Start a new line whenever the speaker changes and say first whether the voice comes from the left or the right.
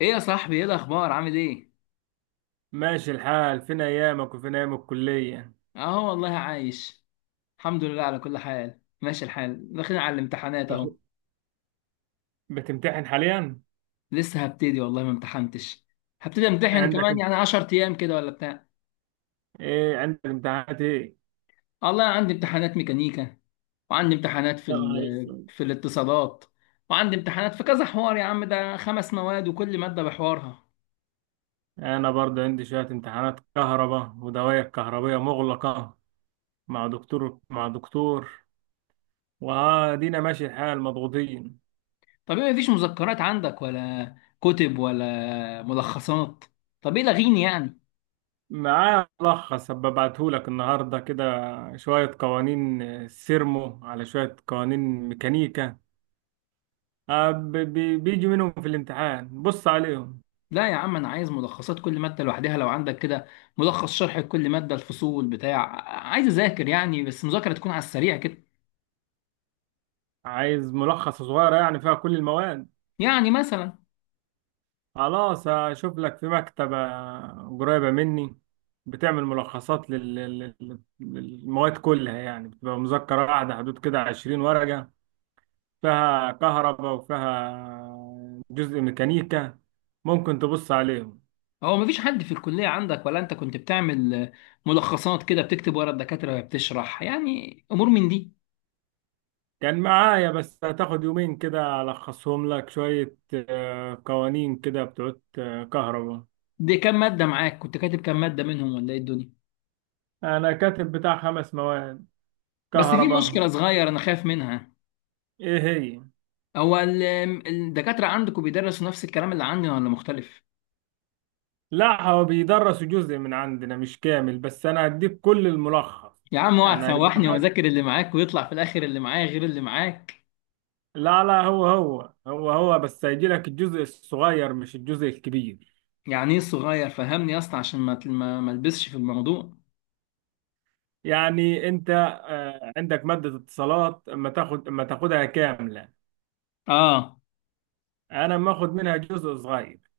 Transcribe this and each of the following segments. left: ايه يا صاحبي، ايه الاخبار؟ عامل ايه؟
right: ماشي الحال، فين ايامك وفين ايام الكلية؟
left: اهو والله عايش. الحمد لله على كل حال، ماشي الحال، داخلين على الامتحانات اهو.
right: أش- بتمتحن حاليا؟
left: لسه هبتدي والله، ما امتحنتش. هبتدي امتحن
right: عندك
left: كمان
right: انت؟
left: يعني 10 ايام كده ولا بتاع.
right: ايه، عندك امتحانات ايه؟
left: والله عندي امتحانات ميكانيكا، وعندي امتحانات
right: يا نهار اسود!
left: في الاتصالات. وعندي امتحانات في كذا حوار، يا عم ده خمس مواد وكل مادة بحوارها.
right: انا برضه عندي شوية امتحانات كهرباء ودوائر كهربية مغلقة مع دكتور، وادينا ماشي الحال، مضغوطين.
left: طب ايه، مفيش مذكرات عندك ولا كتب ولا ملخصات؟ طب ايه لغيني يعني.
right: معاه ملخص، هبعتهولك النهاردة كده، شوية قوانين سيرمو على شوية قوانين ميكانيكا. بيجي منهم في الامتحان، بص عليهم.
left: لا يا عم انا عايز ملخصات كل ماده لوحدها لو عندك كده، ملخص شرح لكل ماده، الفصول بتاع. عايز اذاكر يعني، بس مذاكره تكون على السريع كده.
right: عايز ملخص صغيرة يعني فيها كل المواد.
left: يعني مثلا.
right: خلاص، هشوف لك في مكتبة قريبة مني بتعمل ملخصات للمواد كلها، يعني بتبقى مذكرة واحدة حدود كده 20 ورقة، فيها كهرباء وفيها جزء ميكانيكا، ممكن تبص عليهم.
left: هو مفيش حد في الكليه عندك، ولا انت كنت بتعمل ملخصات كده، بتكتب ورا الدكاتره وهي بتشرح، يعني امور من دي.
right: كان معايا، بس هتاخد يومين كده ألخصهم لك شوية، قوانين كده بتوع كهرباء.
left: دي كام ماده معاك؟ كنت كاتب كام ماده منهم، ولا ايه الدنيا؟
right: أنا كاتب بتاع 5 مواد
left: بس في
right: كهرباء.
left: مشكله صغيره انا خايف منها.
right: إيه هي؟
left: هو الدكاتره عندكم بيدرسوا نفس الكلام اللي عندنا ولا مختلف؟
right: لا، هو بيدرس جزء من عندنا مش كامل، بس انا هديك كل الملخص.
left: يا عم اوعى
right: يعني هيبقى
left: تسوحني
right: معاك.
left: واذاكر اللي معاك ويطلع في الاخر اللي معايا غير اللي معاك.
right: لا لا، هو بس هيجي لك الجزء الصغير مش الجزء الكبير.
left: يعني ايه صغير؟ فهمني يا اسطى عشان ما البسش في الموضوع.
right: يعني انت، عندك مادة اتصالات، اما تاخدها كاملة.
left: اه.
right: انا ما اخد منها جزء صغير،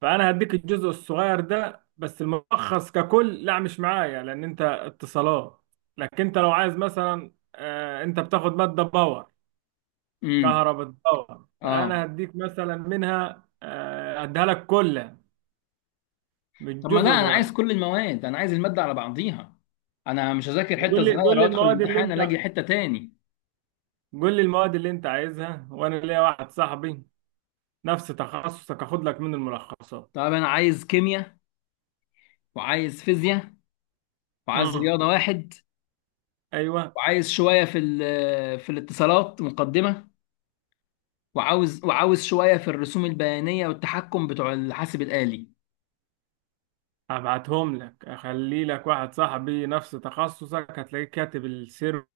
right: فانا هديك الجزء الصغير ده بس. الملخص ككل لا، مش معايا، لان انت اتصالات. لكن انت لو عايز مثلا، انت بتاخد مادة باور
left: امم.
right: كهرباء الدورة، فأنا
left: اه.
right: هديك مثلا منها، هديها لك كلها، مش
left: طب ما لا،
right: جزء
left: انا عايز
right: صغير.
left: كل المواد، انا عايز الماده على بعضيها. انا مش هذاكر حته
right: قول لي قول
left: صغيره
right: لي
left: وادخل
right: المواد اللي
left: الامتحان الاقي
right: أنت...
left: حته تاني.
right: قول لي المواد اللي أنت عايزها، وأنا ليا واحد صاحبي نفس تخصصك، هاخد لك من الملخصات.
left: طب انا عايز كيمياء، وعايز فيزياء، وعايز
right: امم.
left: رياضه واحد،
right: أيوه.
left: وعايز شويه في الاتصالات مقدمه، وعاوز شويه في الرسوم البيانيه والتحكم بتوع الحاسب الآلي.
right: هبعتهم لك، أخلي لك واحد صاحبي نفس تخصصك، هتلاقيه كاتب السيرمو،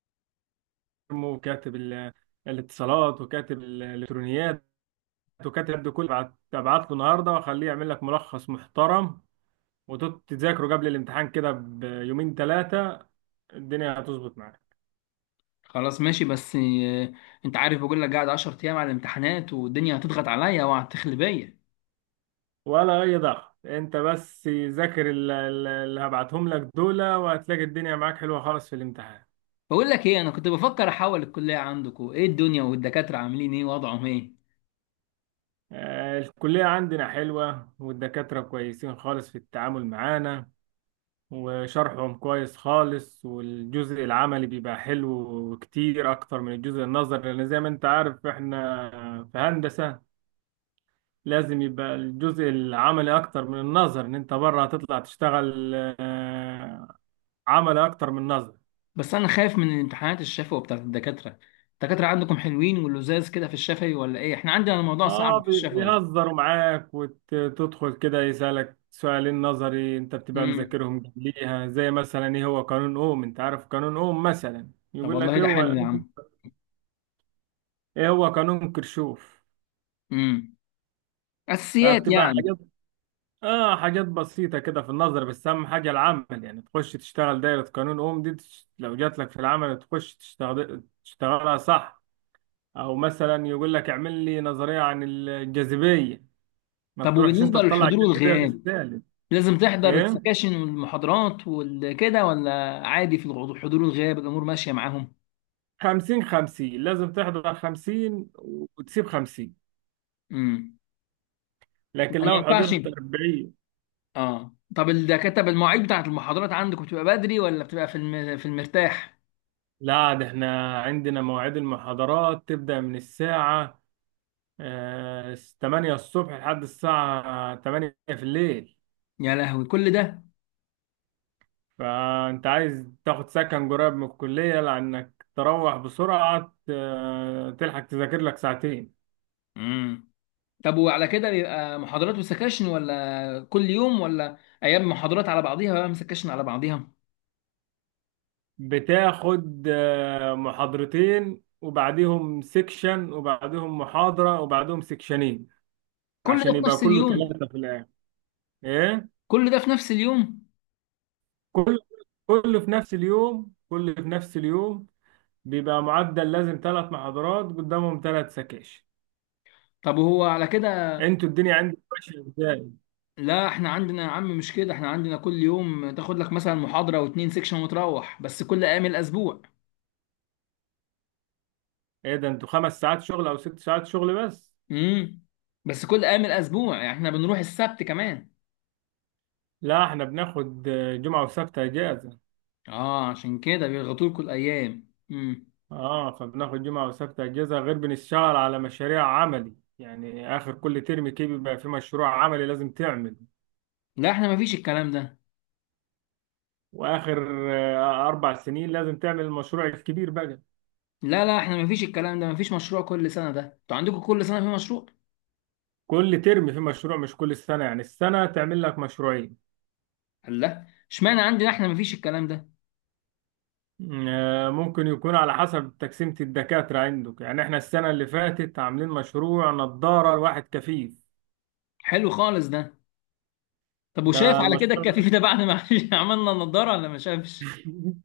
right: وكاتب الاتصالات، وكاتب الإلكترونيات، وكاتب ده كله. هبعت له النهارده وأخليه يعمل لك ملخص محترم، وتذاكره قبل الامتحان كده بيومين ثلاثة، الدنيا هتظبط معاك.
left: خلاص ماشي، بس انت عارف بقول لك، قاعد 10 ايام على الامتحانات والدنيا هتضغط عليا وهتخلي بيا.
right: ولا أي ضغط، أنت بس ذاكر اللي هبعتهم لك دول، وهتلاقي الدنيا معاك حلوة خالص في الامتحان.
left: بقول لك ايه، انا كنت بفكر احول الكليه عندكم، ايه الدنيا والدكاتره عاملين ايه، وضعهم ايه؟
right: الكلية عندنا حلوة، والدكاترة كويسين خالص في التعامل معانا، وشرحهم كويس خالص، والجزء العملي بيبقى حلو كتير أكتر من الجزء النظري، لأن زي ما أنت عارف، إحنا في هندسة لازم يبقى الجزء العملي اكتر من النظر، ان انت بره هتطلع تشتغل عملي اكتر من نظر.
left: بس انا خايف من الامتحانات الشفوي بتاعت الدكاتره. الدكاتره عندكم حلوين واللزاز كده في الشفوي، ولا ايه؟ احنا عندنا الموضوع
right: اه،
left: صعب في الشفوي.
right: بيهزروا معاك، وتدخل كده يسألك سؤالين نظري انت بتبقى
left: امم.
right: مذاكرهم قبليها، زي مثلا ايه هو قانون اوم، انت عارف قانون اوم، مثلا
left: طب
right: يقول لك
left: والله
right: ايه
left: ده حلو
right: هو،
left: يا عم.
right: ايه هو قانون كرشوف.
left: امم. اساسيات
right: فبتبقى
left: يعني.
right: حاجات... اه، حاجات بسيطة كده في النظر، بس اهم حاجة العمل، يعني تخش تشتغل دايرة قانون اوم دي، لو جات لك في العمل تخش تشتغل تشتغلها صح. او مثلا يقول لك اعمل لي نظريه عن الجاذبيه، ما
left: طب
right: تروحش انت
left: وبالنسبه
right: تطلع
left: للحضور
right: الجاذبيه
left: والغياب،
right: بالسالب.
left: لازم تحضر
right: ايه.
left: السكاشن والمحاضرات والكده ولا؟ عادي الحضور والغياب الامور ماشيه معاهم؟
right: 50 50، لازم تحضر 50 وتسيب 50.
left: امم. ما
right: لكن لو
left: ينفعش.
right: حضرت 40...
left: اه، طب الدكاتره بالمواعيد بتاعت المحاضرات عندكم بتبقى بدري، ولا بتبقى في المرتاح؟
right: لا، ده احنا عندنا مواعيد المحاضرات تبدا من الساعه، 8 الصبح لحد الساعه 8 في الليل.
left: يا لهوي كل ده.
right: فانت عايز تاخد سكن قريب من الكليه، لانك تروح بسرعه تلحق تذاكر لك ساعتين.
left: امم. طب وعلى كده بيبقى محاضرات وسكاشن، ولا كل يوم، ولا ايام محاضرات على بعضيها وأيام سكاشن على بعضيها؟
right: بتاخد محاضرتين وبعديهم سيكشن وبعديهم محاضرة وبعديهم سيكشنين،
left: كل ده
right: عشان
left: في
right: يبقى
left: نفس
right: كله
left: اليوم؟
right: ثلاثة في الآخر. إيه؟
left: كل ده في نفس اليوم؟
right: كل كله في نفس اليوم، كله في نفس اليوم. بيبقى معدل لازم 3 محاضرات قدامهم 3 سكاشن.
left: طب وهو على كده.
right: انتوا الدنيا عندكم ماشية ازاي؟
left: لا احنا عندنا يا عم مش كده، احنا عندنا كل يوم تاخد لك مثلا محاضرة واتنين سيكشن وتروح، بس كل ايام الاسبوع.
right: ايه ده، انتوا 5 ساعات شغل او 6 ساعات شغل بس؟
left: امم. بس كل ايام الاسبوع، يعني احنا بنروح السبت كمان.
right: لا، احنا بناخد جمعة وسبت اجازة.
left: اه، عشان كده بيضغطوا لكم الايام. امم.
right: اه، فبناخد جمعة وسبت اجازة، غير بنشتغل على مشاريع عملي، يعني اخر كل ترم كده بيبقى في مشروع عملي لازم تعمل،
left: لا احنا مفيش الكلام ده.
right: واخر 4 سنين لازم تعمل المشروع الكبير بقى.
left: لا لا، احنا مفيش الكلام ده، مفيش مشروع كل سنه، ده انتوا عندكم كل سنه في مشروع.
right: كل ترم في مشروع مش كل سنة، يعني السنة تعمل لك مشروعين.
left: الله، اشمعنى عندنا احنا مفيش الكلام ده.
right: ممكن يكون على حسب تقسيمة الدكاترة عندك، يعني احنا السنة اللي فاتت عاملين مشروع نظارة لواحد كفيف.
left: حلو خالص ده. طب
right: ده
left: وشاف على كده
right: المشروع.
left: الكفيف ده بعد ما عملنا النضاره، ولا ما شافش؟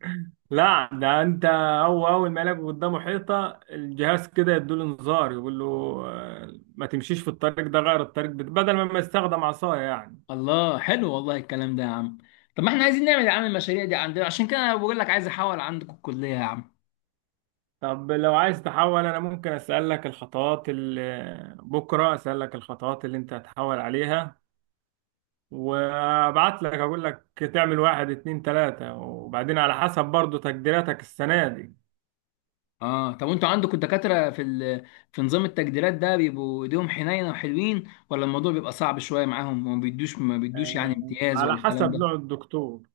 right: لا، ده انت... هو اول ما يلاقوا قدامه حيطه، الجهاز كده يدوله انذار، يقول له ما تمشيش في الطريق ده، غير الطريق، بدل ما يستخدم عصايه يعني.
left: الله، حلو والله الكلام ده يا عم. طب ما احنا عايزين نعمل يا عم المشاريع دي عندنا، عشان كده انا بقول لك عايز احول عندكم الكليه يا عم.
right: طب لو عايز تحول، انا ممكن اسالك الخطوات اللي... بكره اسالك الخطوات اللي انت هتحول عليها، وابعت لك اقول لك تعمل 1 2 3، وبعدين على حسب برضو تقديراتك السنه دي.
left: اه، طب وانتوا عندكم الدكاترة في نظام التجديرات ده بيبقوا ايديهم حنينة وحلوين، ولا الموضوع بيبقى صعب شوية معاهم وما بيدوش ما بيدوش يعني امتياز
right: على
left: ولا الكلام
right: حسب
left: ده؟
right: نوع الدكتور،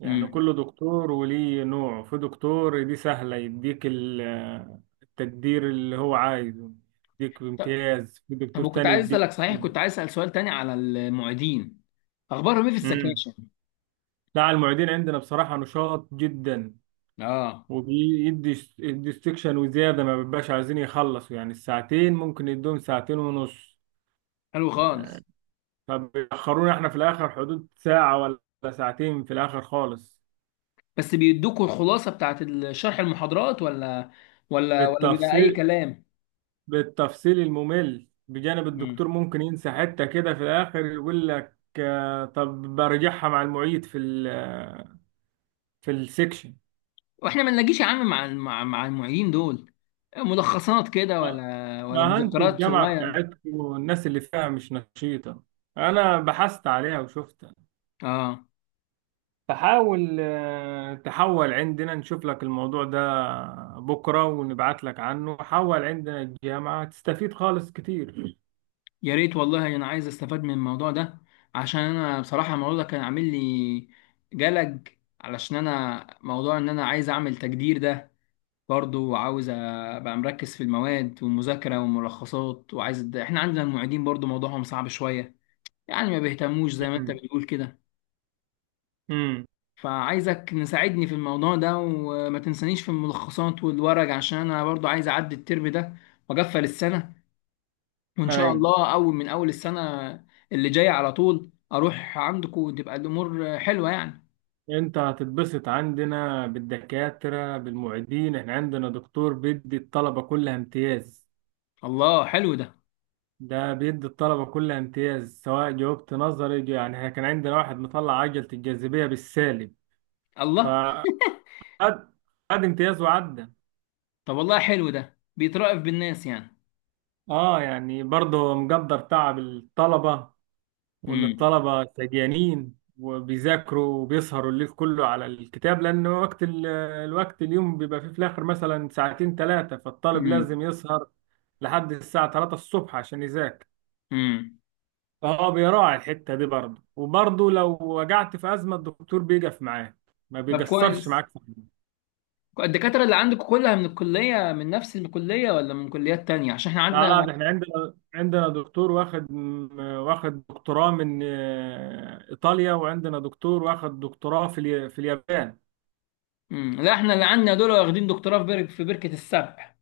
right: يعني
left: امم.
right: كل دكتور وليه نوع، في دكتور دي سهلة، يديك التقدير اللي هو عايزه، يديك
left: طب.
right: بامتياز، في
left: طب
right: دكتور
left: وكنت
right: تاني
left: عايز
right: يديك...
left: اسألك، صحيح كنت عايز اسأل سؤال تاني على المعيدين، اخبارهم ايه في
right: امم.
left: السكاشن؟
right: لا، المعيدين عندنا بصراحة نشاط جدا،
left: اه.
right: وبيدي استكشن وزيادة، ما بيبقاش عايزين يخلصوا، يعني الساعتين ممكن يدوهم ساعتين ونص.
left: حلو خالص.
right: آه، فبيأخرونا احنا في الآخر حدود ساعة ولا ساعتين في الآخر خالص.
left: بس بيدوكوا الخلاصة بتاعت شرح المحاضرات، ولا ولا بيبقى اي
right: التفصيل
left: كلام؟
right: بالتفصيل الممل بجانب
left: امم.
right: الدكتور، ممكن ينسى حتة كده في الآخر يقول لك، طب برجعها مع المعيد في ال آه، في السكشن.
left: واحنا ما نلاقيش يا عم مع المعيدين دول ملخصات كده،
right: ما
left: ولا
right: ما انتوا
left: مذكرات
right: الجامعة
left: صغيرة؟
right: بتاعتكم، والناس اللي فيها مش نشيطة، أنا بحثت عليها وشفتها،
left: اه.
right: فحاول تحول عندنا، نشوف لك الموضوع ده بكرة ونبعت لك عنه، حول عندنا الجامعة تستفيد خالص كتير.
left: يا ريت والله انا عايز استفاد من الموضوع ده، عشان انا بصراحه الموضوع ده كان عامل لي جلج. علشان انا موضوع ان انا عايز اعمل تجدير ده برضو، وعاوز ابقى مركز في المواد والمذاكره والملخصات، احنا عندنا المعيدين برضو موضوعهم صعب شويه، يعني ما بيهتموش زي ما انت بتقول كده.
right: امم.
left: فعايزك نساعدني في الموضوع ده، وما تنسانيش في الملخصات والورق عشان انا برضو عايز اعدي الترم ده واقفل السنه، وان شاء
right: أي.
left: الله اول من اول السنه اللي جايه على طول اروح عندكم وتبقى الامور حلوه يعني.
right: انت هتتبسط عندنا بالدكاترة بالمعيدين، احنا عندنا دكتور بيدي الطلبة كلها امتياز،
left: الله حلو ده.
right: ده بيدي الطلبة كلها امتياز سواء جاوبت نظري يعني احنا كان عندنا واحد مطلع عجلة الجاذبية بالسالب،
left: الله،
right: فقد قد امتياز وعدى.
left: طب والله حلو ده بيترأف بالناس يعني.
right: اه، يعني برضه هو مقدر تعب الطلبة، وإن
left: امم.
right: الطلبة سجانين وبيذاكروا وبيسهروا الليل كله على الكتاب، لأن وقت ال- آه، الوقت اليوم بيبقى فيه في الآخر مثلا ساعتين ثلاثة، فالطالب
left: امم.
right: لازم يسهر لحد الساعة 3 الصبح عشان يذاكر.
left: امم.
right: فهو بيراعي الحتة دي برضه، وبرضه لو وجعت في أزمة الدكتور بيقف معاك، ما
left: طب
right: بيقصرش
left: كويس.
right: معاك في حاجة.
left: الدكاتره اللي عندكم كلها من الكليه، من نفس الكليه ولا من كليات تانية؟ عشان احنا
right: لا
left: عندنا.
right: لا، ده احنا عندنا دكتور واخد دكتوراه من إيطاليا، وعندنا دكتور واخد دكتوراه في اليابان.
left: امم. لا احنا اللي عندنا دول واخدين دكتوراه في بركه السبع.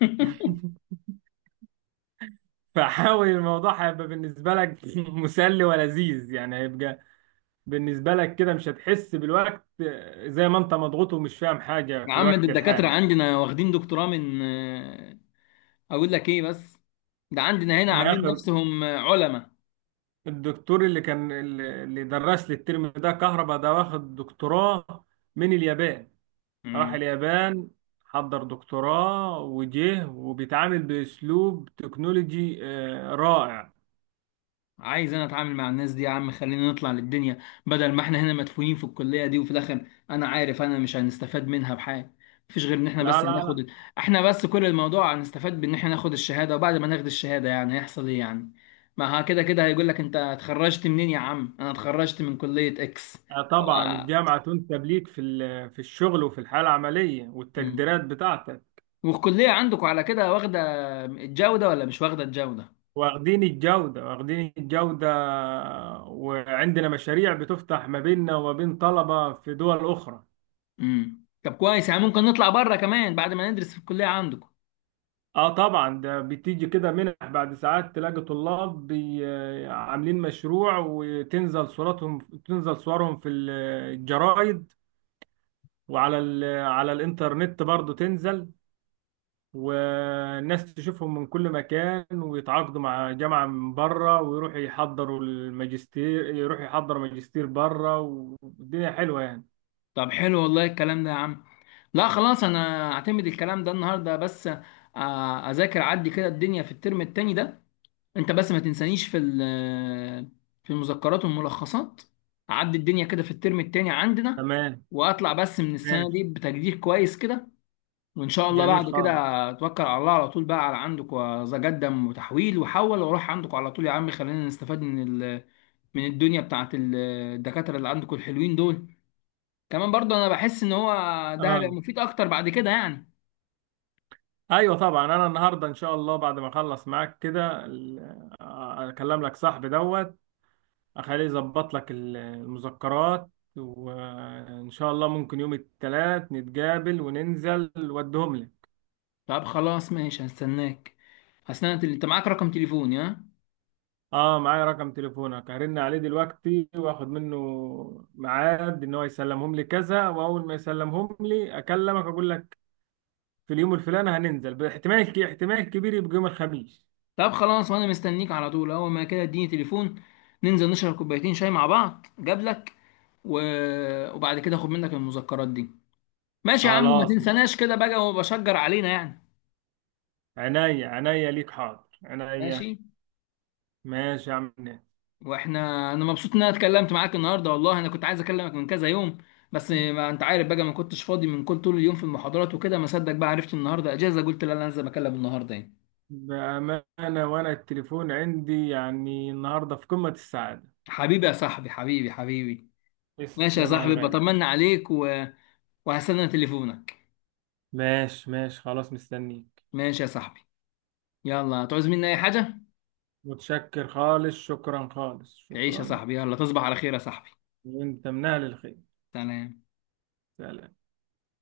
right: فحاول الموضوع هيبقى بالنسبة لك مسلي ولذيذ، يعني هيبقى بالنسبة لك كده مش هتحس بالوقت، زي ما انت مضغوط ومش فاهم حاجة
left: يا
right: في
left: عم، ده
right: الوقت
left: الدكاتره
right: الحالي.
left: عندنا واخدين دكتوراه من آه، اقول لك ايه بس، ده عندنا هنا
right: احنا
left: عاملين
right: اخر
left: نفسهم علماء.
right: الدكتور اللي درس لي الترم ده كهرباء، ده واخد دكتوراه من اليابان، راح
left: مم.
right: اليابان حضر دكتوراه وجه، وبيتعامل بأسلوب تكنولوجي رائع.
left: عايز انا اتعامل مع الناس دي يا عم، خلينا نطلع للدنيا. بدل ما احنا هنا مدفونين في الكلية دي، وفي الاخر انا عارف انا مش هنستفاد منها بحاجة. مفيش غير ان احنا
right: لا
left: بس
right: لا لا.
left: هناخد. احنا بس كل الموضوع هنستفاد بان احنا ناخد الشهادة، وبعد ما ناخد الشهادة يعني هيحصل ايه يعني؟ ما ها، كده كده هيقول لك انت اتخرجت منين، يا عم انا اتخرجت من كلية اكس.
right: طبعا
left: أو-
right: الجامعة تنسب ليك في الشغل، وفي الحالة العملية
left: مم.
right: والتقديرات بتاعتك.
left: والكلية عندكم على كده واخدة الجودة، ولا مش واخدة الجودة؟
right: واخدين الجودة، واخدين الجودة، وعندنا مشاريع بتفتح ما بيننا وما بين طلبة في دول أخرى.
left: امم. طب كويس، يعني ممكن نطلع بره كمان بعد ما ندرس في الكلية عندكم.
right: اه، طبعا ده بتيجي كده منح، بعد ساعات تلاقي طلاب عاملين مشروع، وتنزل صورتهم تنزل صورهم في الجرايد، وعلى ال- على الانترنت برضو تنزل، والناس تشوفهم من كل مكان، ويتعاقدوا مع جامعة من بره، ويروحوا يحضروا الماجستير، يروحوا يحضروا ماجستير بره، والدنيا حلوة يعني.
left: طب حلو والله الكلام ده يا عم. لا خلاص انا اعتمد الكلام ده النهارده، بس اذاكر عدي كده الدنيا في الترم التاني ده. انت بس ما تنسانيش في المذكرات والملخصات. اعدي الدنيا كده في الترم التاني عندنا،
right: تمام.
left: واطلع بس من السنه
right: ماشي.
left: دي بتقدير كويس كده، وان شاء الله
right: جميل
left: بعد كده
right: خالص.
left: اتوكل على الله على طول بقى على عندك واتقدم، وتحويل وحول واروح عندك على طول، يا عم خلينا نستفاد من الدنيا بتاعت الدكاتره اللي عندكم الحلوين دول. كمان برضو انا بحس ان هو ده هيبقى
right: اه،
left: مفيد اكتر بعد كده يعني.
right: ايوه طبعا، انا النهارده ان شاء الله بعد ما اخلص معاك كده اكلم لك صاحبي دوت، اخليه يظبط لك المذكرات، وان شاء الله ممكن يوم الثلاث نتقابل وننزل ودهم لك.
left: طب خلاص ماشي، هستناك. اصل انا انت معاك رقم تليفوني ها؟
right: اه، معايا رقم تليفونك، هرن عليه دلوقتي واخد منه ميعاد، ان هو يسلمهم لي كذا، واول ما يسلمهم لي اكلمك اقول لك في اليوم الفلاني هننزل، احتمال كبير يبقى يوم الخميس.
left: طب خلاص، وانا مستنيك على طول، اول ما كده اديني تليفون ننزل نشرب كوبايتين شاي مع بعض، جاب لك و... وبعد كده اخد منك المذكرات دي. ماشي يا عم، وما
right: خلاص.
left: تنساناش كده بقى، وبشجر علينا يعني.
right: عينيا عينيا ليك، حاضر،
left: ماشي.
right: عينيا. ماشي يا عم، ناس.
left: واحنا. انا مبسوط ان انا اتكلمت معاك النهارده، والله انا كنت عايز اكلمك من كذا يوم، بس ما انت عارف بقى ما كنتش فاضي من كل طول اليوم في المحاضرات وكده، ما صدق بقى عرفت النهارده اجازه، قلت لا انا لازم اكلم النهارده يعني.
right: بأمانة، وانا التليفون عندي يعني النهارده في قمة السعادة.
left: حبيبي يا صاحبي، حبيبي حبيبي. ماشي يا
right: تسلم يا
left: صاحبي،
right: الغالي.
left: بطمن عليك وهستنى تليفونك.
right: ماشي ماشي، خلاص مستنيك.
left: ماشي يا صاحبي. يلا، هتعوز مني اي حاجه.
right: متشكر خالص، شكرا خالص،
left: تعيش يا
right: شكرا.
left: صاحبي، يلا تصبح على خير يا صاحبي.
right: وانت من اهل الخير.
left: سلام.
right: سلام.